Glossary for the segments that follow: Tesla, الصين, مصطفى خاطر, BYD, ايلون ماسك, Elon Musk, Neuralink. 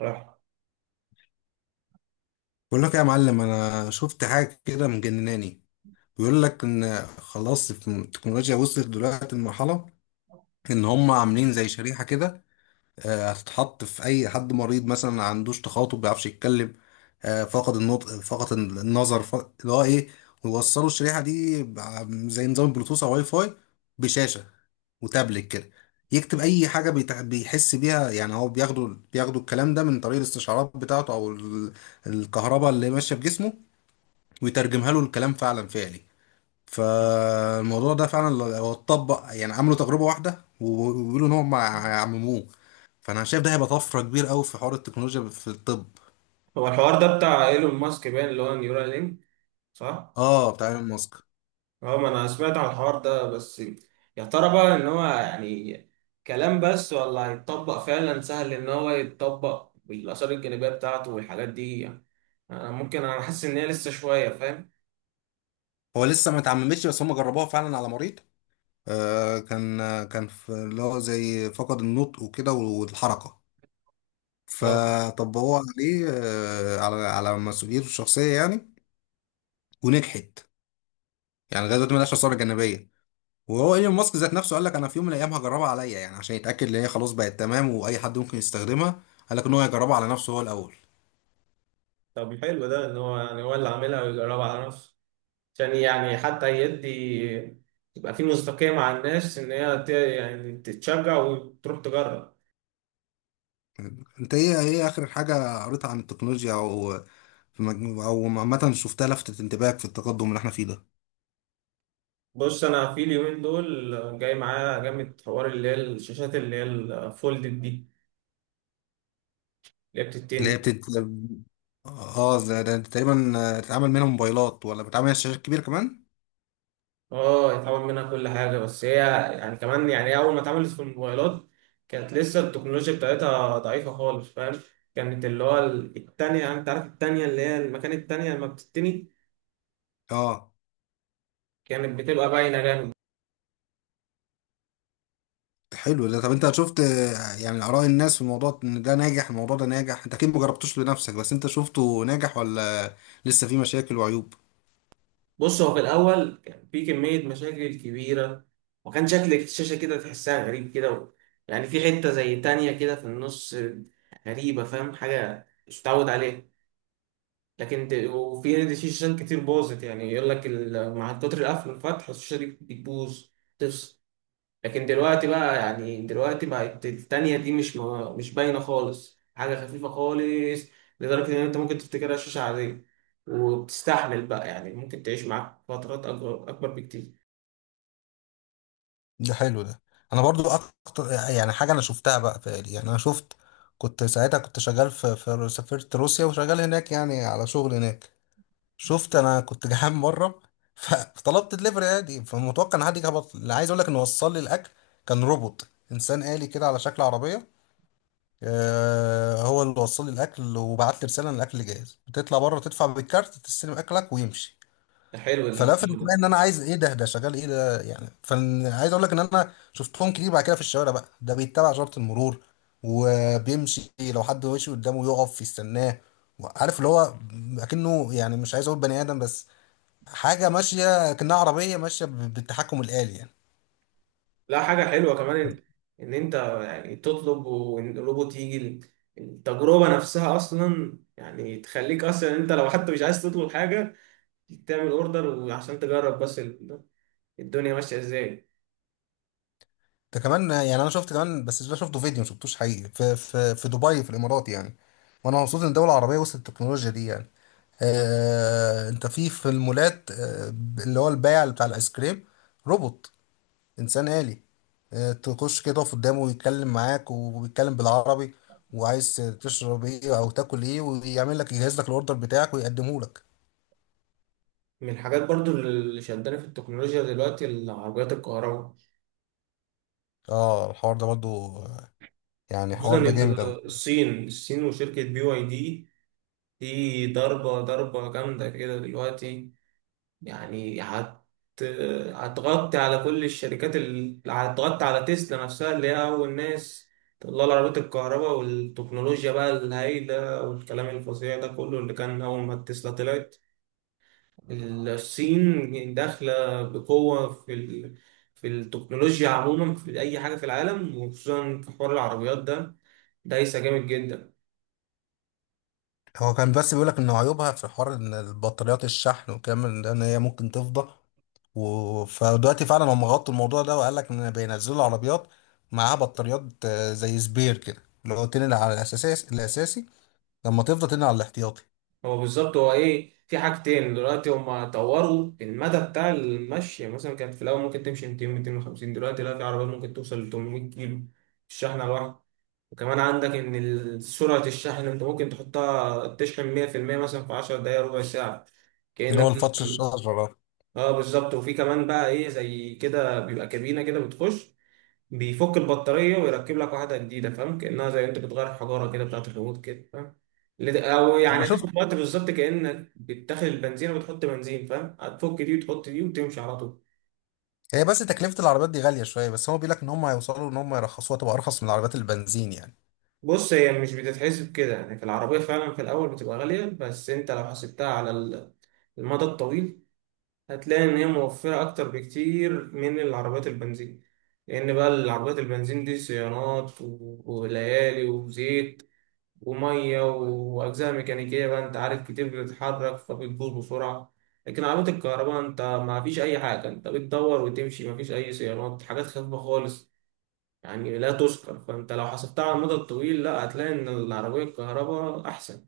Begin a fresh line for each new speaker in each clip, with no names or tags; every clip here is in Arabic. راح.
بقول لك يا معلم، انا شفت حاجه كده مجنناني. بيقول لك ان خلاص التكنولوجيا وصلت دلوقتي لمرحله ان هم عاملين زي شريحه كده. هتتحط في اي حد مريض مثلا ما عندوش تخاطب، ما بيعرفش يتكلم، فقد النطق، فقد النظر، فقد اللي هو ايه. ويوصلوا الشريحه دي زي نظام بلوتوث او واي فاي بشاشه وتابلت كده، يكتب اي حاجه بيحس بيها. يعني هو بياخدوا الكلام ده من طريق الاستشعارات بتاعته، او الكهرباء اللي ماشيه في جسمه، ويترجمها له الكلام فعلا فعلي. فالموضوع ده فعلا هو اتطبق، يعني عملوا تجربة واحدة وبيقولوا ان هم عمموه. فانا شايف ده هيبقى طفرة كبيرة قوي في حوار التكنولوجيا في الطب.
هو الحوار ده بتاع ايلون ماسك باين اللي هو نيورال لينك، صح؟
اه، بتاع ايلون ماسك.
اه، ما انا سمعت عن الحوار ده بس. يا ترى بقى ان هو يعني كلام بس ولا هيتطبق؟ فعلا سهل ان هو يتطبق بالاثار الجانبيه بتاعته والحاجات دي يعني. انا حاسس ان هي لسه شويه، فاهم؟
هو لسه ما اتعممتش، بس هم جربوها فعلا على مريض. كان، كان في اللي هو زي فقد النطق وكده والحركة،
اه.
فطبقوها عليه، على مسؤوليته الشخصية يعني. ونجحت، يعني لغايه دلوقتي ملهاش آثار جانبية. وهو ايلون ماسك ذات نفسه قال لك انا في يوم من الايام هجربها عليا، يعني عشان يتاكد ان هي خلاص بقت تمام واي حد ممكن يستخدمها. قال لك ان هو يجربها على نفسه هو الاول.
طب حلو ده ان هو يعني هو اللي عاملها ويجربها على نفسه عشان يعني حتى يدي، يبقى في مصداقيه مع الناس ان هي يعني تتشجع وتروح تجرب.
انت ايه اخر حاجه قريتها عن التكنولوجيا، او في مجموع او عامه شفتها لفتت انتباهك في التقدم اللي احنا فيه ده؟
بص، انا في اليومين دول جاي معايا جامد حوار اللي هي الشاشات اللي هي الفولدد دي، اللي هي
اللي هي
بتتني.
بتت، اه، ده تقريبا، بتتعمل منها موبايلات ولا بتتعمل على شاشات كبيره كمان؟
اه، يتعمل منها كل حاجه، بس هي يعني كمان، يعني هي اول ما اتعملت في الموبايلات كانت لسه التكنولوجيا بتاعتها ضعيفه خالص، فاهم. كانت اللي هو التانية، يعني انت عارف التانية اللي هي المكان التانية لما بتتني
اه.
كانت بتبقى باينه جامد.
حلو ده. طب انت شفت، يعني اراء الناس في الموضوع ان ده ناجح، الموضوع ده ناجح؟ انت اكيد مجربتوش لنفسك، بس انت شفته ناجح ولا لسه فيه مشاكل وعيوب؟
بص، هو في الأول كان في كمية مشاكل كبيرة، وكان شكل الشاشة كده تحسها غريب كده، و... يعني في حتة زي تانية كده في النص، غريبة، فاهم، حاجة مش متعود عليها. وفي شاشات كتير باظت، يعني يقول لك مع كتر القفل والفتح الشاشة دي بتبوظ، تفصل. لكن دلوقتي بقى، يعني دلوقتي بقت التانية دي مش باينة خالص، حاجة خفيفة خالص، لدرجة إن أنت ممكن تفتكرها شاشة عادية، وبتستحمل بقى، يعني ممكن تعيش معاك فترات أكبر أكبر بكتير.
ده حلو ده. انا برضو اكتر يعني حاجه انا شفتها بقى فعلي، يعني انا شفت، كنت ساعتها كنت شغال في سافرت روسيا وشغال هناك يعني على شغل هناك. شفت، انا كنت جعان مره فطلبت دليفري عادي، فمتوقع ان حد يجي. اللي عايز اقول لك انه وصل لي الاكل كان روبوت انسان آلي كده على شكل عربيه. آه، هو اللي وصل لي الاكل، وبعت لي رساله ان الاكل جاهز، بتطلع بره تدفع بالكارت تستلم اكلك ويمشي.
ده حلو
فلفت
الجيل
انتباهي ان
ده.
انا عايز ايه ده، ده شغال ايه ده يعني. فعايز اقول لك ان انا شفتهم كتير بعد كده في الشوارع، بقى ده بيتبع اشاره المرور وبيمشي، لو حد ماشي قدامه يقف يستناه. عارف اللي هو اكنه، يعني مش عايز اقول بني ادم، بس حاجه ماشيه كأنها عربيه ماشيه بالتحكم الآلي يعني.
لا، حاجة حلوة كمان إن أنت يعني تطلب وإن الروبوت يجي. التجربة نفسها أصلا يعني تخليك أصلا، أنت لو حتى مش عايز تطلب حاجة، تعمل أوردر وعشان تجرب بس الدنيا ماشية إزاي.
ده كمان يعني انا شفت كمان، بس ده شفته فيديو، ما شفتوش حقيقي، في في دبي في الامارات يعني. وانا مبسوط ان الدول العربيه وصلت التكنولوجيا دي يعني. انت في المولات، اللي هو البائع اللي بتاع الايس كريم، روبوت، انسان آلي. تخش كده تقف قدامه ويتكلم معاك، وبيتكلم بالعربي، وعايز تشرب ايه او تاكل ايه، ويعمل لك يجهز لك الاوردر بتاعك ويقدمه لك.
من الحاجات برضو اللي شداني في التكنولوجيا دلوقتي، العربيات الكهرباء،
اه، الحوار ده برضو، يعني
خصوصا
الحوار ده جامد قوي.
الصين الصين وشركة بي واي دي. دي ضربة ضربة جامدة كده دلوقتي، يعني هتغطي على كل الشركات، اللي هتغطي على تسلا نفسها اللي هي أول ناس تطلع العربيات الكهرباء والتكنولوجيا بقى الهايلة والكلام الفظيع ده كله اللي كان أول ما تسلا طلعت. الصين داخلة بقوة في التكنولوجيا عموما، في أي حاجة في العالم، وخصوصا في حوار العربيات ده. دايسة جامد جدا.
هو كان بس بيقولك ان عيوبها في حوار ان البطاريات، الشحن والكلام من ده، ان هي ممكن تفضى. فدلوقتي فعلا هم غطوا الموضوع ده، وقال لك ان بينزلوا عربيات معاها بطاريات زي سبير كده، اللي هو تنقل على الاساسي الاساسي، لما تفضى تنقل على الاحتياطي.
هو بالظبط هو إيه، في حاجتين دلوقتي: هما طوروا المدى بتاع المشي، يعني مثلا كانت في الأول ممكن تمشي 200 250، دلوقتي لا، في عربيات ممكن توصل ل 800 كيلو في الشحنة الواحدة. وكمان عندك إن سرعة الشحن أنت ممكن تحطها تشحن 100% مثلا في 10 دقايق ربع ساعة،
اللي
كأنك.
هو الفتش الشجره ده.
اه بالظبط. وفي كمان بقى ايه زي كده، بيبقى كابينه كده بتخش، بيفك البطاريه ويركب لك واحده جديده، فاهم، كانها زي انت بتغير حجاره كده بتاعت الريموت كده، فاهم. او يعني
انا
هتاخد
شفت،
وقت بالظبط كانك بتدخل البنزين وبتحط بنزين، فاهم، هتفك دي وتحط دي وتمشي على طول.
هي بس تكلفة العربيات دي غالية شوية، بس هو بيقول لك ان هم هيوصلوا ان هم يرخصوها تبقى ارخص من العربيات البنزين يعني.
بص، هي مش بتتحسب كده، يعني في العربيه فعلا في الاول بتبقى غاليه، بس انت لو حسبتها على المدى الطويل هتلاقي إن هي موفرة أكتر بكتير من العربيات البنزين. لأن بقى العربيات البنزين دي صيانات وليالي وزيت ومية وأجزاء ميكانيكية، بقى أنت عارف كتير بتتحرك فبتبوظ بسرعة. لكن عربية الكهرباء أنت ما فيش أي حاجة، أنت بتدور وتمشي، ما فيش أي صيانات، حاجات خفيفة خالص، يعني لا تذكر. فأنت لو حسبتها على المدى الطويل، لا، هتلاقي إن العربية الكهرباء أحسن.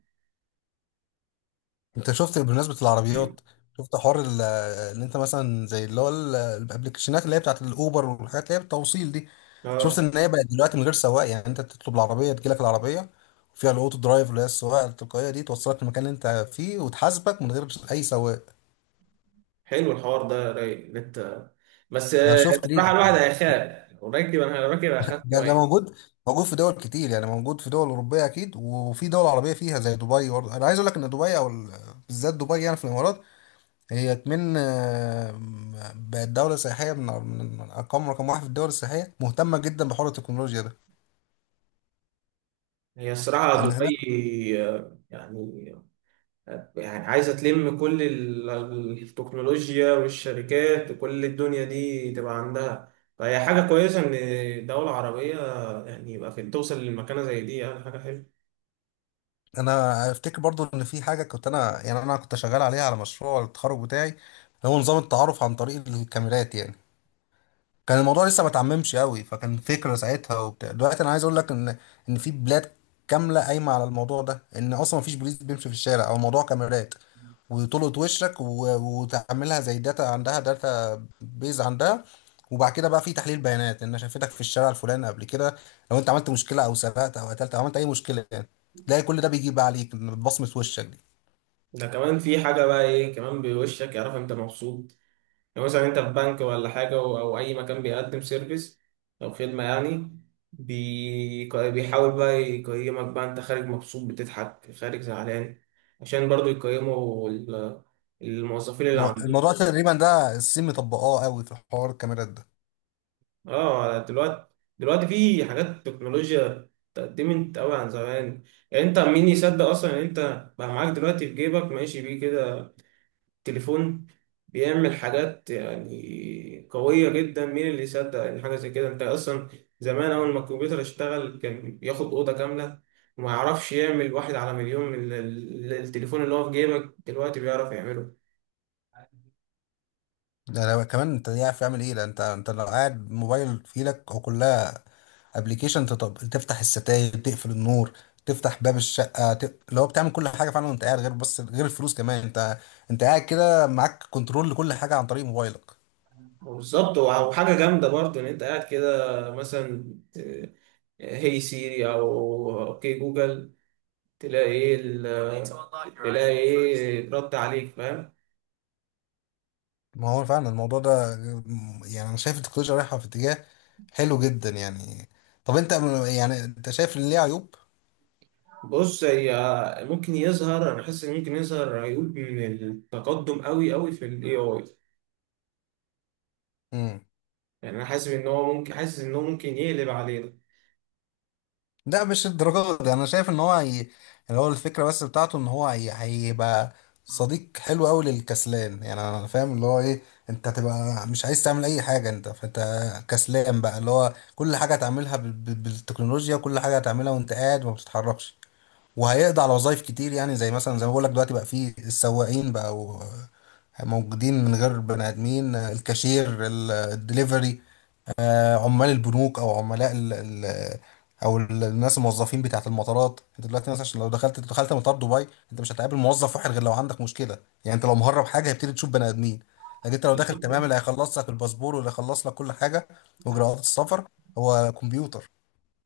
انت شفت بمناسبة العربيات، شفت حوار اللي انت مثلا زي اللي هو الابلكيشنات اللي هي بتاعت الاوبر والحاجات اللي هي بالتوصيل دي؟ شفت
اه،
ان هي بقت دلوقتي من غير سواق، يعني انت تطلب العربيه تجيلك العربيه، وفيها الاوتو درايف اللي هي السواقه التلقائيه دي، توصلك للمكان اللي انت فيه وتحاسبك من غير اي سواق.
حلو الحوار ده. رايق إن انت، بس
انا شفت ليه.
الصراحه الواحد هيخاف، لو راكب، انا راكب هخاف
ده
شويه.
موجود، موجود في دول كتير، يعني موجود في دول اوروبيه اكيد، وفي دول عربيه فيها زي دبي. برضه انا عايز اقول لك ان دبي، او بالذات دبي يعني في الامارات، هي كمان، بقت دوله سياحيه من من ارقام رقم واحد في الدول السياحيه، مهتمه جدا بحوار التكنولوجيا ده،
هي الصراحه
ان هناك.
دبي يعني عايزه تلم كل التكنولوجيا والشركات وكل الدنيا دي تبقى عندها، فهي حاجه كويسه ان دوله عربيه يعني، يبقى في توصل للمكانه زي دي، يعني حاجه حلوه.
انا افتكر برضو ان في حاجه كنت انا يعني انا كنت شغال عليها على مشروع التخرج بتاعي، هو نظام التعارف عن طريق الكاميرات يعني. كان الموضوع لسه ما اتعممش قوي، فكان فكرة ساعتها وبتاع. دلوقتي انا عايز اقول لك ان ان في بلاد كاملة قايمة على الموضوع ده، ان اصلا ما فيش بوليس بيمشي في الشارع، او موضوع كاميرات وتلقط وشك، وتعملها زي داتا، عندها داتا بيز عندها، وبعد كده بقى في تحليل بيانات ان شافتك في الشارع الفلاني قبل كده. لو انت عملت مشكلة او سرقت او قتلت او عملت اي مشكلة يعني، تلاقي كل ده بيجيب عليك بصمة وشك دي.
ده كمان في حاجه بقى، ايه كمان، بوشك يعرف انت مبسوط. لو مثلا انت في بنك ولا حاجة، او اي مكان بيقدم سيرفيس او خدمة، يعني بيحاول بقى يقيمك، بقى انت خارج مبسوط بتضحك، خارج زعلان، عشان برضو يقيموا الموظفين اللي عندهم.
الموضوع تقريبا ده الصين مطبقاه قوي في حوار الكاميرات ده.
اه، دلوقتي في حاجات تكنولوجيا اتقدمت قوي عن زمان، يعني انت مين يصدق اصلا ان انت بقى معاك دلوقتي في جيبك ماشي بيه كده تليفون بيعمل حاجات يعني قوية جدا. مين اللي يصدق إن حاجة زي كده أنت أصلا؟ زمان أول ما الكمبيوتر اشتغل كان ياخد أوضة كاملة وما يعرفش يعمل واحد على مليون من التليفون اللي هو في جيبك دلوقتي بيعرف يعمله.
ده لو كمان انت عارف تعمل ايه، لان انت لو قاعد موبايل في ايدك هو كلها ابلكيشن. تفتح الستاير، تقفل النور، تفتح باب الشقه، اللي هو بتعمل كل حاجه فعلا وانت قاعد، غير بس غير الفلوس كمان. انت، انت قاعد كده معاك كنترول لكل حاجه عن طريق موبايلك.
بالظبط. وحاجة جامدة برضه إن أنت قاعد كده مثلا ت- هي سيري أو أوكي جوجل، تلاقي إيه ال- تلاقي إيه رد عليك، فاهم.
ما هو فعلا الموضوع ده، يعني انا شايف التكنولوجيا رايحه في اتجاه حلو جدا يعني. طب انت، يعني انت شايف ان ليه عيوب؟
بص، هي ممكن يظهر، انا حاسس ان ممكن يظهر عيوب من التقدم قوي قوي في الاي اي.
مم.
يعني انا حاسس ان هو ممكن حاسس ان هو ممكن يقلب علينا.
لا، مش الدرجات دي. انا شايف ان هو هي، اللي هو الفكره بس بتاعته ان هو هي، هيبقى صديق حلو قوي للكسلان يعني. انا فاهم اللي هو ايه. انت هتبقى مش عايز تعمل اي حاجه انت، فانت كسلان بقى، اللي هو كل حاجه هتعملها بالتكنولوجيا، وكل حاجه هتعملها وانت قاعد وما بتتحركش. وهيقضي على وظايف كتير، يعني زي مثلا زي ما بقول لك دلوقتي بقى في السواقين بقى، موجودين من غير بني ادمين، الكاشير، الدليفري، عمال البنوك، او عملاء ال او الناس الموظفين بتاعت المطارات. انت دلوقتي مثلا، عشان لو دخلت مطار دبي، انت مش هتقابل موظف واحد غير لو عندك مشكله. يعني انت لو مهرب حاجه هيبتدي تشوف بني ادمين، لكن انت لو داخل تمام،
بالظبط.
اللي هيخلص لك الباسبور واللي هيخلص لك كل حاجه واجراءات السفر هو كمبيوتر.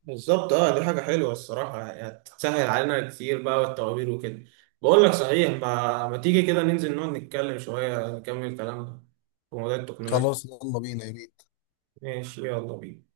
بالظبط، اه دي حاجه حلوه الصراحه، يعني هتسهل علينا كتير بقى والتوابير وكده. بقول لك صحيح، ما تيجي كده ننزل نقعد نتكلم شويه نكمل كلامنا في موضوع التكنولوجيا.
خلاص يلا بينا يا بيه.
ماشي يلا بينا.